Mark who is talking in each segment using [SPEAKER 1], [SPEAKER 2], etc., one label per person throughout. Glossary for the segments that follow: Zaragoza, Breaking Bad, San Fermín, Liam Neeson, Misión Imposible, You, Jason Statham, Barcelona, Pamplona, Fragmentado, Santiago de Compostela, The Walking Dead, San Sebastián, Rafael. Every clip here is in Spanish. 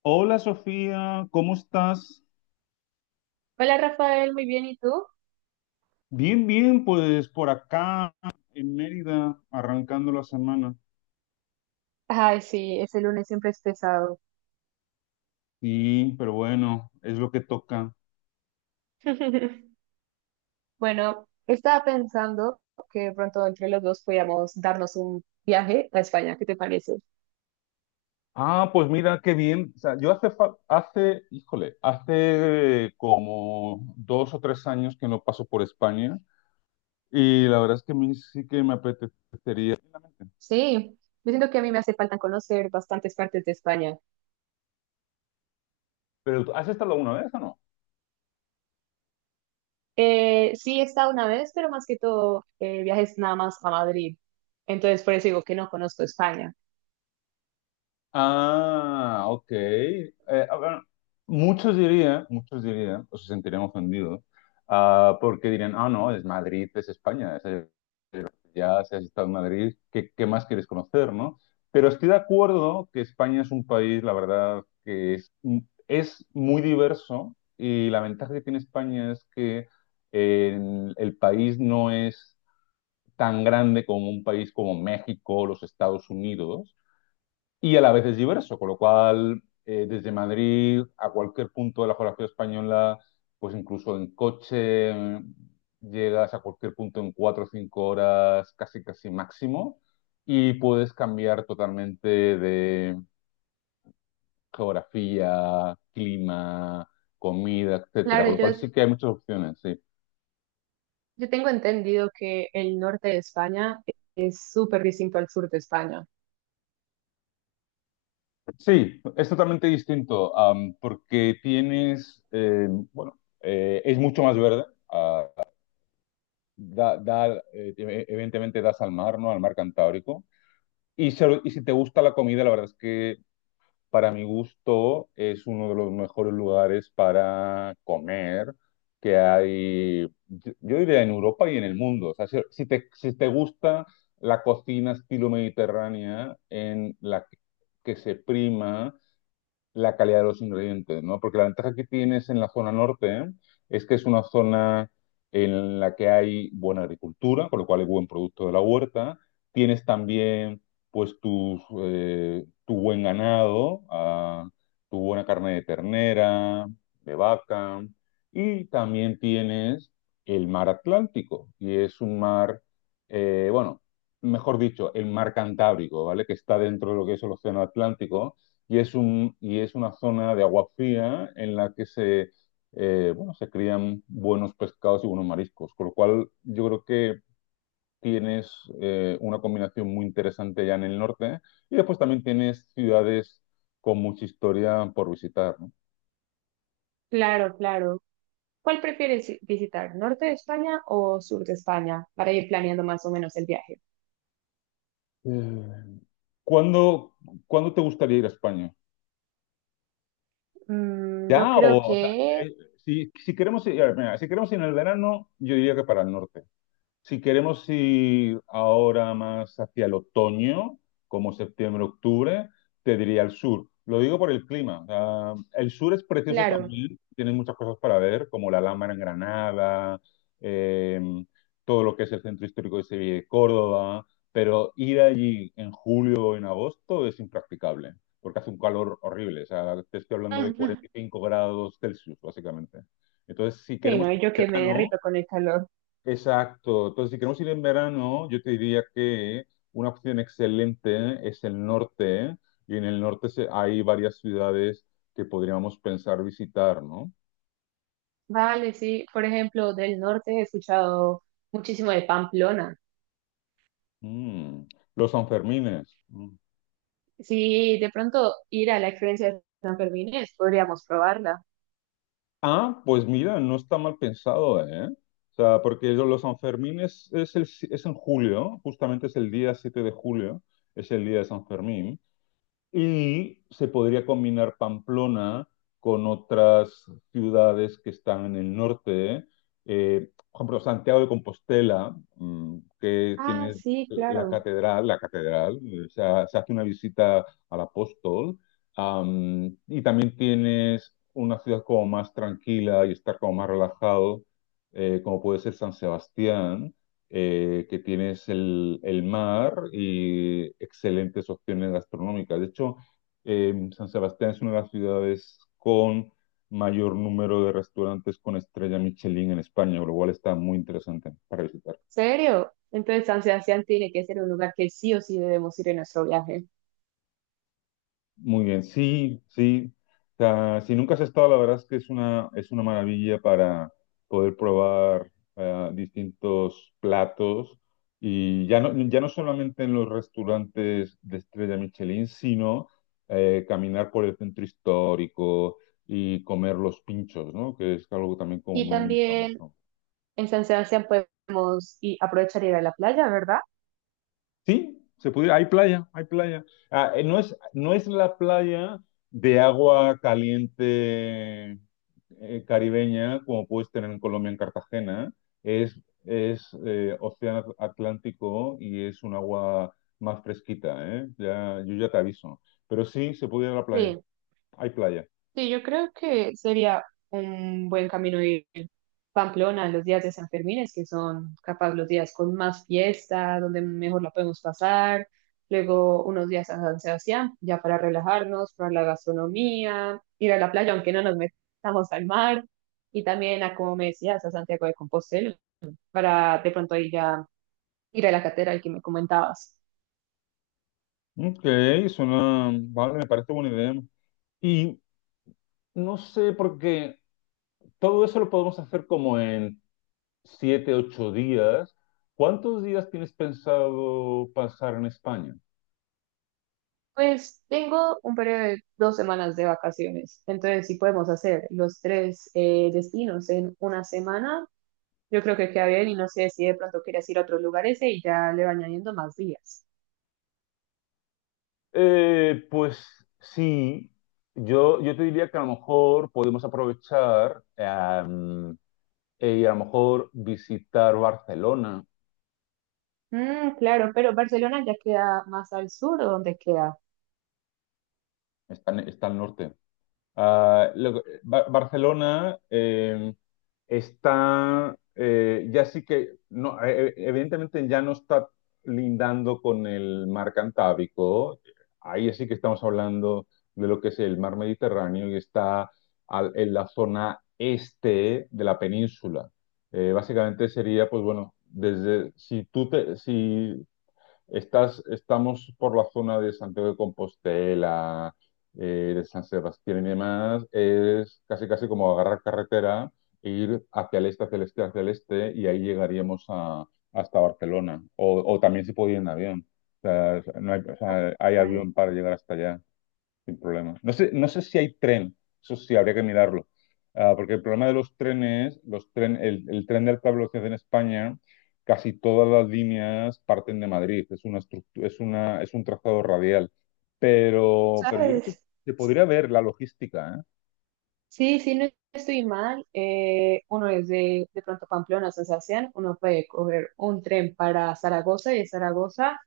[SPEAKER 1] Hola Sofía, ¿cómo estás?
[SPEAKER 2] Hola Rafael, muy bien, ¿y tú?
[SPEAKER 1] Bien, bien, pues por acá en Mérida, arrancando la semana.
[SPEAKER 2] Ay, sí, ese lunes siempre es pesado.
[SPEAKER 1] Sí, pero bueno, es lo que toca.
[SPEAKER 2] Bueno, estaba pensando que de pronto entre los dos podíamos darnos un viaje a España, ¿qué te parece?
[SPEAKER 1] Ah, pues mira, qué bien. O sea, yo hace, fa- hace, híjole, hace como dos o tres años que no paso por España y la verdad es que a mí sí que me apetecería.
[SPEAKER 2] Sí, yo siento que a mí me hace falta conocer bastantes partes de España.
[SPEAKER 1] ¿Pero has estado alguna vez o no?
[SPEAKER 2] Sí, he estado una vez, pero más que todo viajes nada más a Madrid. Entonces, por eso digo que no conozco España.
[SPEAKER 1] Ah, ok. A ver, muchos dirían, o se sentirían ofendidos, porque dirían, ah, no, es Madrid, es España, ya si has estado en Madrid, ¿qué más quieres conocer, no? Pero estoy de acuerdo que España es un país, la verdad, es muy diverso y la ventaja que tiene España es que el país no es tan grande como un país como México, los Estados Unidos, y a la vez es diverso, con lo cual desde Madrid a cualquier punto de la geografía española, pues incluso en coche llegas a cualquier punto en cuatro o cinco horas, casi casi máximo, y puedes cambiar totalmente de geografía, clima, comida, etcétera.
[SPEAKER 2] Claro,
[SPEAKER 1] Con lo
[SPEAKER 2] yo,
[SPEAKER 1] cual sí que hay muchas opciones, sí.
[SPEAKER 2] yo tengo entendido que el norte de España es súper distinto al sur de España.
[SPEAKER 1] Sí, es totalmente distinto, porque tienes, bueno, es mucho más verde. Ah, da, da, eh, Evidentemente das al mar, ¿no? Al mar Cantábrico. Y si te gusta la comida, la verdad es que para mi gusto es uno de los mejores lugares para comer que hay, yo diría en Europa y en el mundo. O sea, si te gusta la cocina estilo mediterránea en que se prima la calidad de los ingredientes, ¿no? Porque la ventaja que tienes en la zona norte, ¿eh? Es que es una zona en la que hay buena agricultura, por lo cual hay buen producto de la huerta. Tienes también, pues, tu buen ganado, ah, tu buena carne de ternera, de vaca, y también tienes el mar Atlántico, y es un mar, eh, bueno, mejor dicho, el mar Cantábrico, ¿vale? Que está dentro de lo que es el océano Atlántico, y es una zona de agua fría en la que se crían buenos pescados y buenos mariscos, con lo cual yo creo que tienes una combinación muy interesante ya en el norte, y después también tienes ciudades con mucha historia por visitar, ¿no?
[SPEAKER 2] Claro, claro. ¿Cuál prefieres visitar, norte de España o sur de España, para ir planeando más o menos el viaje?
[SPEAKER 1] Eh, ¿Cuándo, Cuándo te gustaría ir a España?
[SPEAKER 2] Yo
[SPEAKER 1] ¿Ya?
[SPEAKER 2] creo
[SPEAKER 1] O sea,
[SPEAKER 2] que,
[SPEAKER 1] si queremos ir, a ver, mira, si queremos ir en el verano, yo diría que para el norte. Si queremos ir ahora más hacia el otoño, como septiembre, octubre, te diría el sur. Lo digo por el clima. O sea, el sur es precioso
[SPEAKER 2] claro.
[SPEAKER 1] también, tienes muchas cosas para ver, como la Alhambra en Granada, eh, todo lo que es el centro histórico de Sevilla y de Córdoba, pero ir allí en julio o en agosto es impracticable, porque hace un calor horrible. O sea, te estoy hablando de
[SPEAKER 2] Ujú.
[SPEAKER 1] 45 grados Celsius, básicamente. Entonces, si
[SPEAKER 2] Sí,
[SPEAKER 1] queremos
[SPEAKER 2] no, y yo que me
[SPEAKER 1] verano,
[SPEAKER 2] derrito con el calor.
[SPEAKER 1] exacto. Entonces, si queremos ir en verano, yo te diría que una opción excelente es el norte, y en el norte hay varias ciudades que podríamos pensar visitar, ¿no?
[SPEAKER 2] Vale, sí. Por ejemplo, del norte he escuchado muchísimo de Pamplona.
[SPEAKER 1] Mm, los Sanfermines. Mm.
[SPEAKER 2] Sí, de pronto ir a la experiencia de San Fermín, podríamos probarla.
[SPEAKER 1] Ah, pues mira, no está mal pensado, ¿eh? O sea, porque los Sanfermines es, el, si- es en julio, justamente es el día 7 de julio, es el día de San Fermín. Y se podría combinar Pamplona con otras ciudades que están en el norte, por ejemplo, Santiago de Compostela, mm, que
[SPEAKER 2] Ah,
[SPEAKER 1] tiene
[SPEAKER 2] sí,
[SPEAKER 1] la
[SPEAKER 2] claro.
[SPEAKER 1] catedral, la catedral, se hace una visita al apóstol, y también tienes una ciudad como más tranquila y estar como más relajado, como puede ser San Sebastián, que tienes el mar y excelentes opciones gastronómicas. De hecho, San Sebastián es una de las ciudades con mayor número de restaurantes con estrella Michelin en España, lo cual está muy interesante para visitar.
[SPEAKER 2] ¿Serio? Entonces San Sebastián tiene que ser un lugar que sí o sí debemos ir en nuestro viaje.
[SPEAKER 1] Muy bien, sí, sí. O sea, si nunca has estado, la verdad es que es una maravilla para poder probar distintos platos, y ya no solamente en los restaurantes de estrella Michelin, sino caminar por el centro histórico y comer los pinchos, ¿no? Que es algo también como
[SPEAKER 2] Y
[SPEAKER 1] muy
[SPEAKER 2] también
[SPEAKER 1] famoso.
[SPEAKER 2] En San Sebastián podemos y aprovechar y ir a la playa, ¿verdad?
[SPEAKER 1] Sí, se pudiera, hay playa, hay playa. No es la playa de agua caliente, caribeña, como puedes tener en Colombia, en Cartagena. Es, es océano Atlántico y es un agua más fresquita, ¿eh? Ya, yo ya te aviso. Pero sí, se puede ir a la playa.
[SPEAKER 2] Sí,
[SPEAKER 1] Hay playa.
[SPEAKER 2] sí, yo creo que sería un buen camino ir Pamplona los días de San Fermín, es que son capaz los días con más fiesta, donde mejor la podemos pasar, luego unos días a San Sebastián, ya para relajarnos, para la gastronomía, ir a la playa, aunque no nos metamos al mar, y también a, como me decías, a Santiago de Compostela, para de pronto ahí ya ir a la catedral que me comentabas.
[SPEAKER 1] Ok, suena... Vale, me parece buena idea. Y no sé, porque todo eso lo podemos hacer como en siete, ocho días. ¿Cuántos días tienes pensado pasar en España?
[SPEAKER 2] Pues tengo un periodo de 2 semanas de vacaciones, entonces si podemos hacer los tres destinos en una semana, yo creo que queda bien y no sé si de pronto quieres ir a otros lugares e y ya le va añadiendo más días.
[SPEAKER 1] Pues sí, yo te diría que a lo mejor podemos aprovechar, y a lo mejor visitar Barcelona,
[SPEAKER 2] Mm, claro, pero Barcelona ya queda más al sur, ¿o dónde queda?
[SPEAKER 1] está, está al norte. Ah, Barcelona, está, ya sí que, no, evidentemente ya no está lindando con el mar Cantábrico, ahí sí que estamos hablando de lo que es el mar Mediterráneo y está en la zona este de la península. Básicamente sería, pues bueno, desde, si estás, estamos por la zona de Santiago de Compostela, de San Sebastián y demás. Es casi casi como agarrar carretera e ir hacia el este, hacia el este, hacia el este, y ahí llegaríamos hasta Barcelona. O también se puede ir en avión. O sea, no hay, o
[SPEAKER 2] Ah,
[SPEAKER 1] sea, hay
[SPEAKER 2] vale,
[SPEAKER 1] avión para llegar hasta allá sin problema. No sé si hay tren, eso sí, habría que mirarlo. Ah, porque el problema de los trenes, el tren de alta velocidad en España, casi todas las líneas parten de Madrid. Es una es un trazado radial. Pero yo creo que
[SPEAKER 2] ¿sabes?
[SPEAKER 1] se podría ver la logística, ¿eh?
[SPEAKER 2] Sí, sí, no estoy mal. Uno es de pronto Pamplona, a San Sebastián. Uno puede coger un tren para Zaragoza y de Zaragoza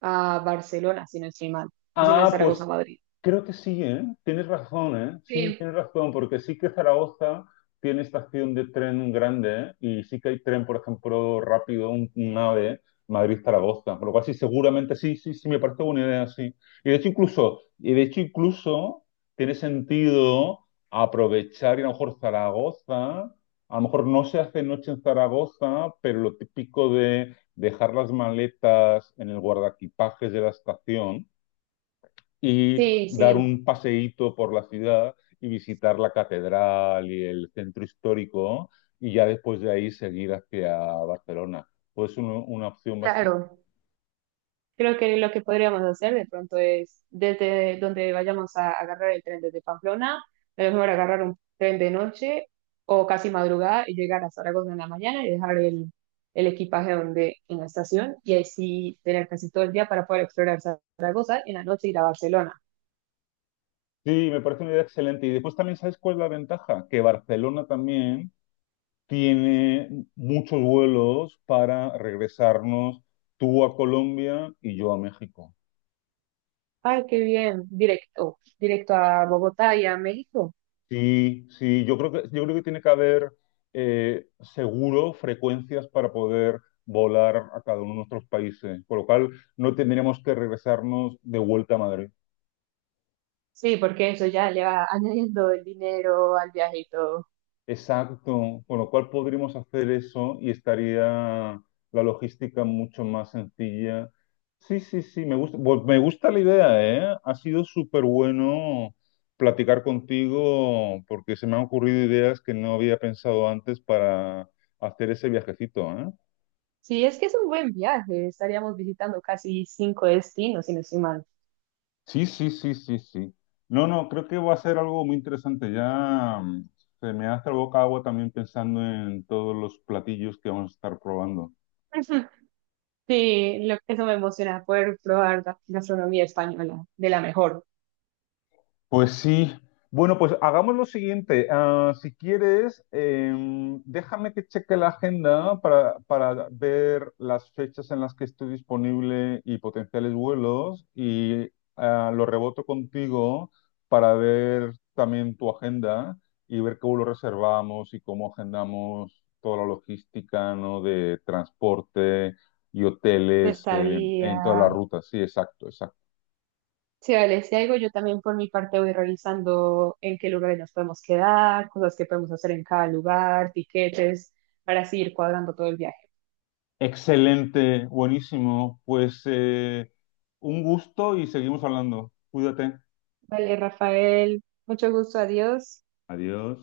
[SPEAKER 2] a Barcelona, si no estoy mal, o si no es
[SPEAKER 1] Ah, pues
[SPEAKER 2] Zaragoza a Madrid.
[SPEAKER 1] creo que sí, ¿eh? Tienes razón, ¿eh? Sí,
[SPEAKER 2] Sí,
[SPEAKER 1] tienes razón, porque sí que Zaragoza tiene estación de tren grande, ¿eh? Y sí que hay tren, por ejemplo, rápido, un AVE, Madrid-Zaragoza, por lo cual sí, seguramente sí, sí, sí, me parece buena idea, sí. Y de hecho incluso tiene sentido aprovechar y a lo mejor Zaragoza, a lo mejor no se hace noche en Zaragoza, pero lo típico de dejar las maletas en el guardaequipajes de la estación y
[SPEAKER 2] sí,
[SPEAKER 1] dar
[SPEAKER 2] sí,
[SPEAKER 1] un paseíto por la ciudad y visitar la catedral y el centro histórico, y ya después de ahí seguir hacia Barcelona. Pues una opción bastante...
[SPEAKER 2] claro. Creo que lo que podríamos hacer de pronto es, desde donde vayamos a agarrar el tren desde Pamplona, a lo mejor agarrar un tren de noche o casi madrugada y llegar a Zaragoza en la mañana y dejar el equipaje donde, en la estación y ahí sí tener casi todo el día para poder explorar Zaragoza y en la noche ir a Barcelona.
[SPEAKER 1] Sí, me parece una idea excelente. Y después también, ¿sabes cuál es la ventaja? Que Barcelona también tiene muchos vuelos para regresarnos tú a Colombia y yo a México.
[SPEAKER 2] Ay, qué bien, directo, directo a Bogotá y a México.
[SPEAKER 1] Sí, sí, yo creo que tiene que haber seguro frecuencias para poder volar a cada uno de nuestros países, por lo cual no tendríamos que regresarnos de vuelta a Madrid.
[SPEAKER 2] Sí, porque eso ya le va añadiendo el dinero al viaje y todo.
[SPEAKER 1] Exacto, con lo cual podríamos hacer eso y estaría la logística mucho más sencilla. Sí, sí, sí, me gusta, me gusta la idea, ¿eh? Ha sido súper bueno platicar contigo porque se me han ocurrido ideas que no había pensado antes para hacer ese viajecito, ¿eh?
[SPEAKER 2] Sí, es que es un buen viaje. Estaríamos visitando casi cinco destinos, si no estoy mal.
[SPEAKER 1] Sí, sí, sí, sí, sí. No, no, creo que va a ser algo muy interesante. Ya Se me hace la boca agua también pensando en todos los platillos que vamos a estar probando.
[SPEAKER 2] Sí, eso me emociona, poder probar la gastronomía española de la mejor.
[SPEAKER 1] Pues sí. Bueno, pues hagamos lo siguiente. Ah, si quieres, déjame que cheque la agenda para ver las fechas en las que estoy disponible y potenciales vuelos, y lo reboto contigo para ver también tu agenda y ver cómo lo reservamos y cómo agendamos toda la logística, ¿no? De transporte y
[SPEAKER 2] De
[SPEAKER 1] hoteles,
[SPEAKER 2] estadía.
[SPEAKER 1] en todas las rutas. Sí, exacto, exacto.
[SPEAKER 2] Sí, vale, si algo yo también por mi parte voy revisando en qué lugares nos podemos quedar, cosas que podemos hacer en cada lugar, tiquetes, para así ir cuadrando todo el viaje.
[SPEAKER 1] Excelente, buenísimo. Pues un gusto y seguimos hablando. Cuídate.
[SPEAKER 2] Vale, Rafael, mucho gusto, adiós.
[SPEAKER 1] Adiós.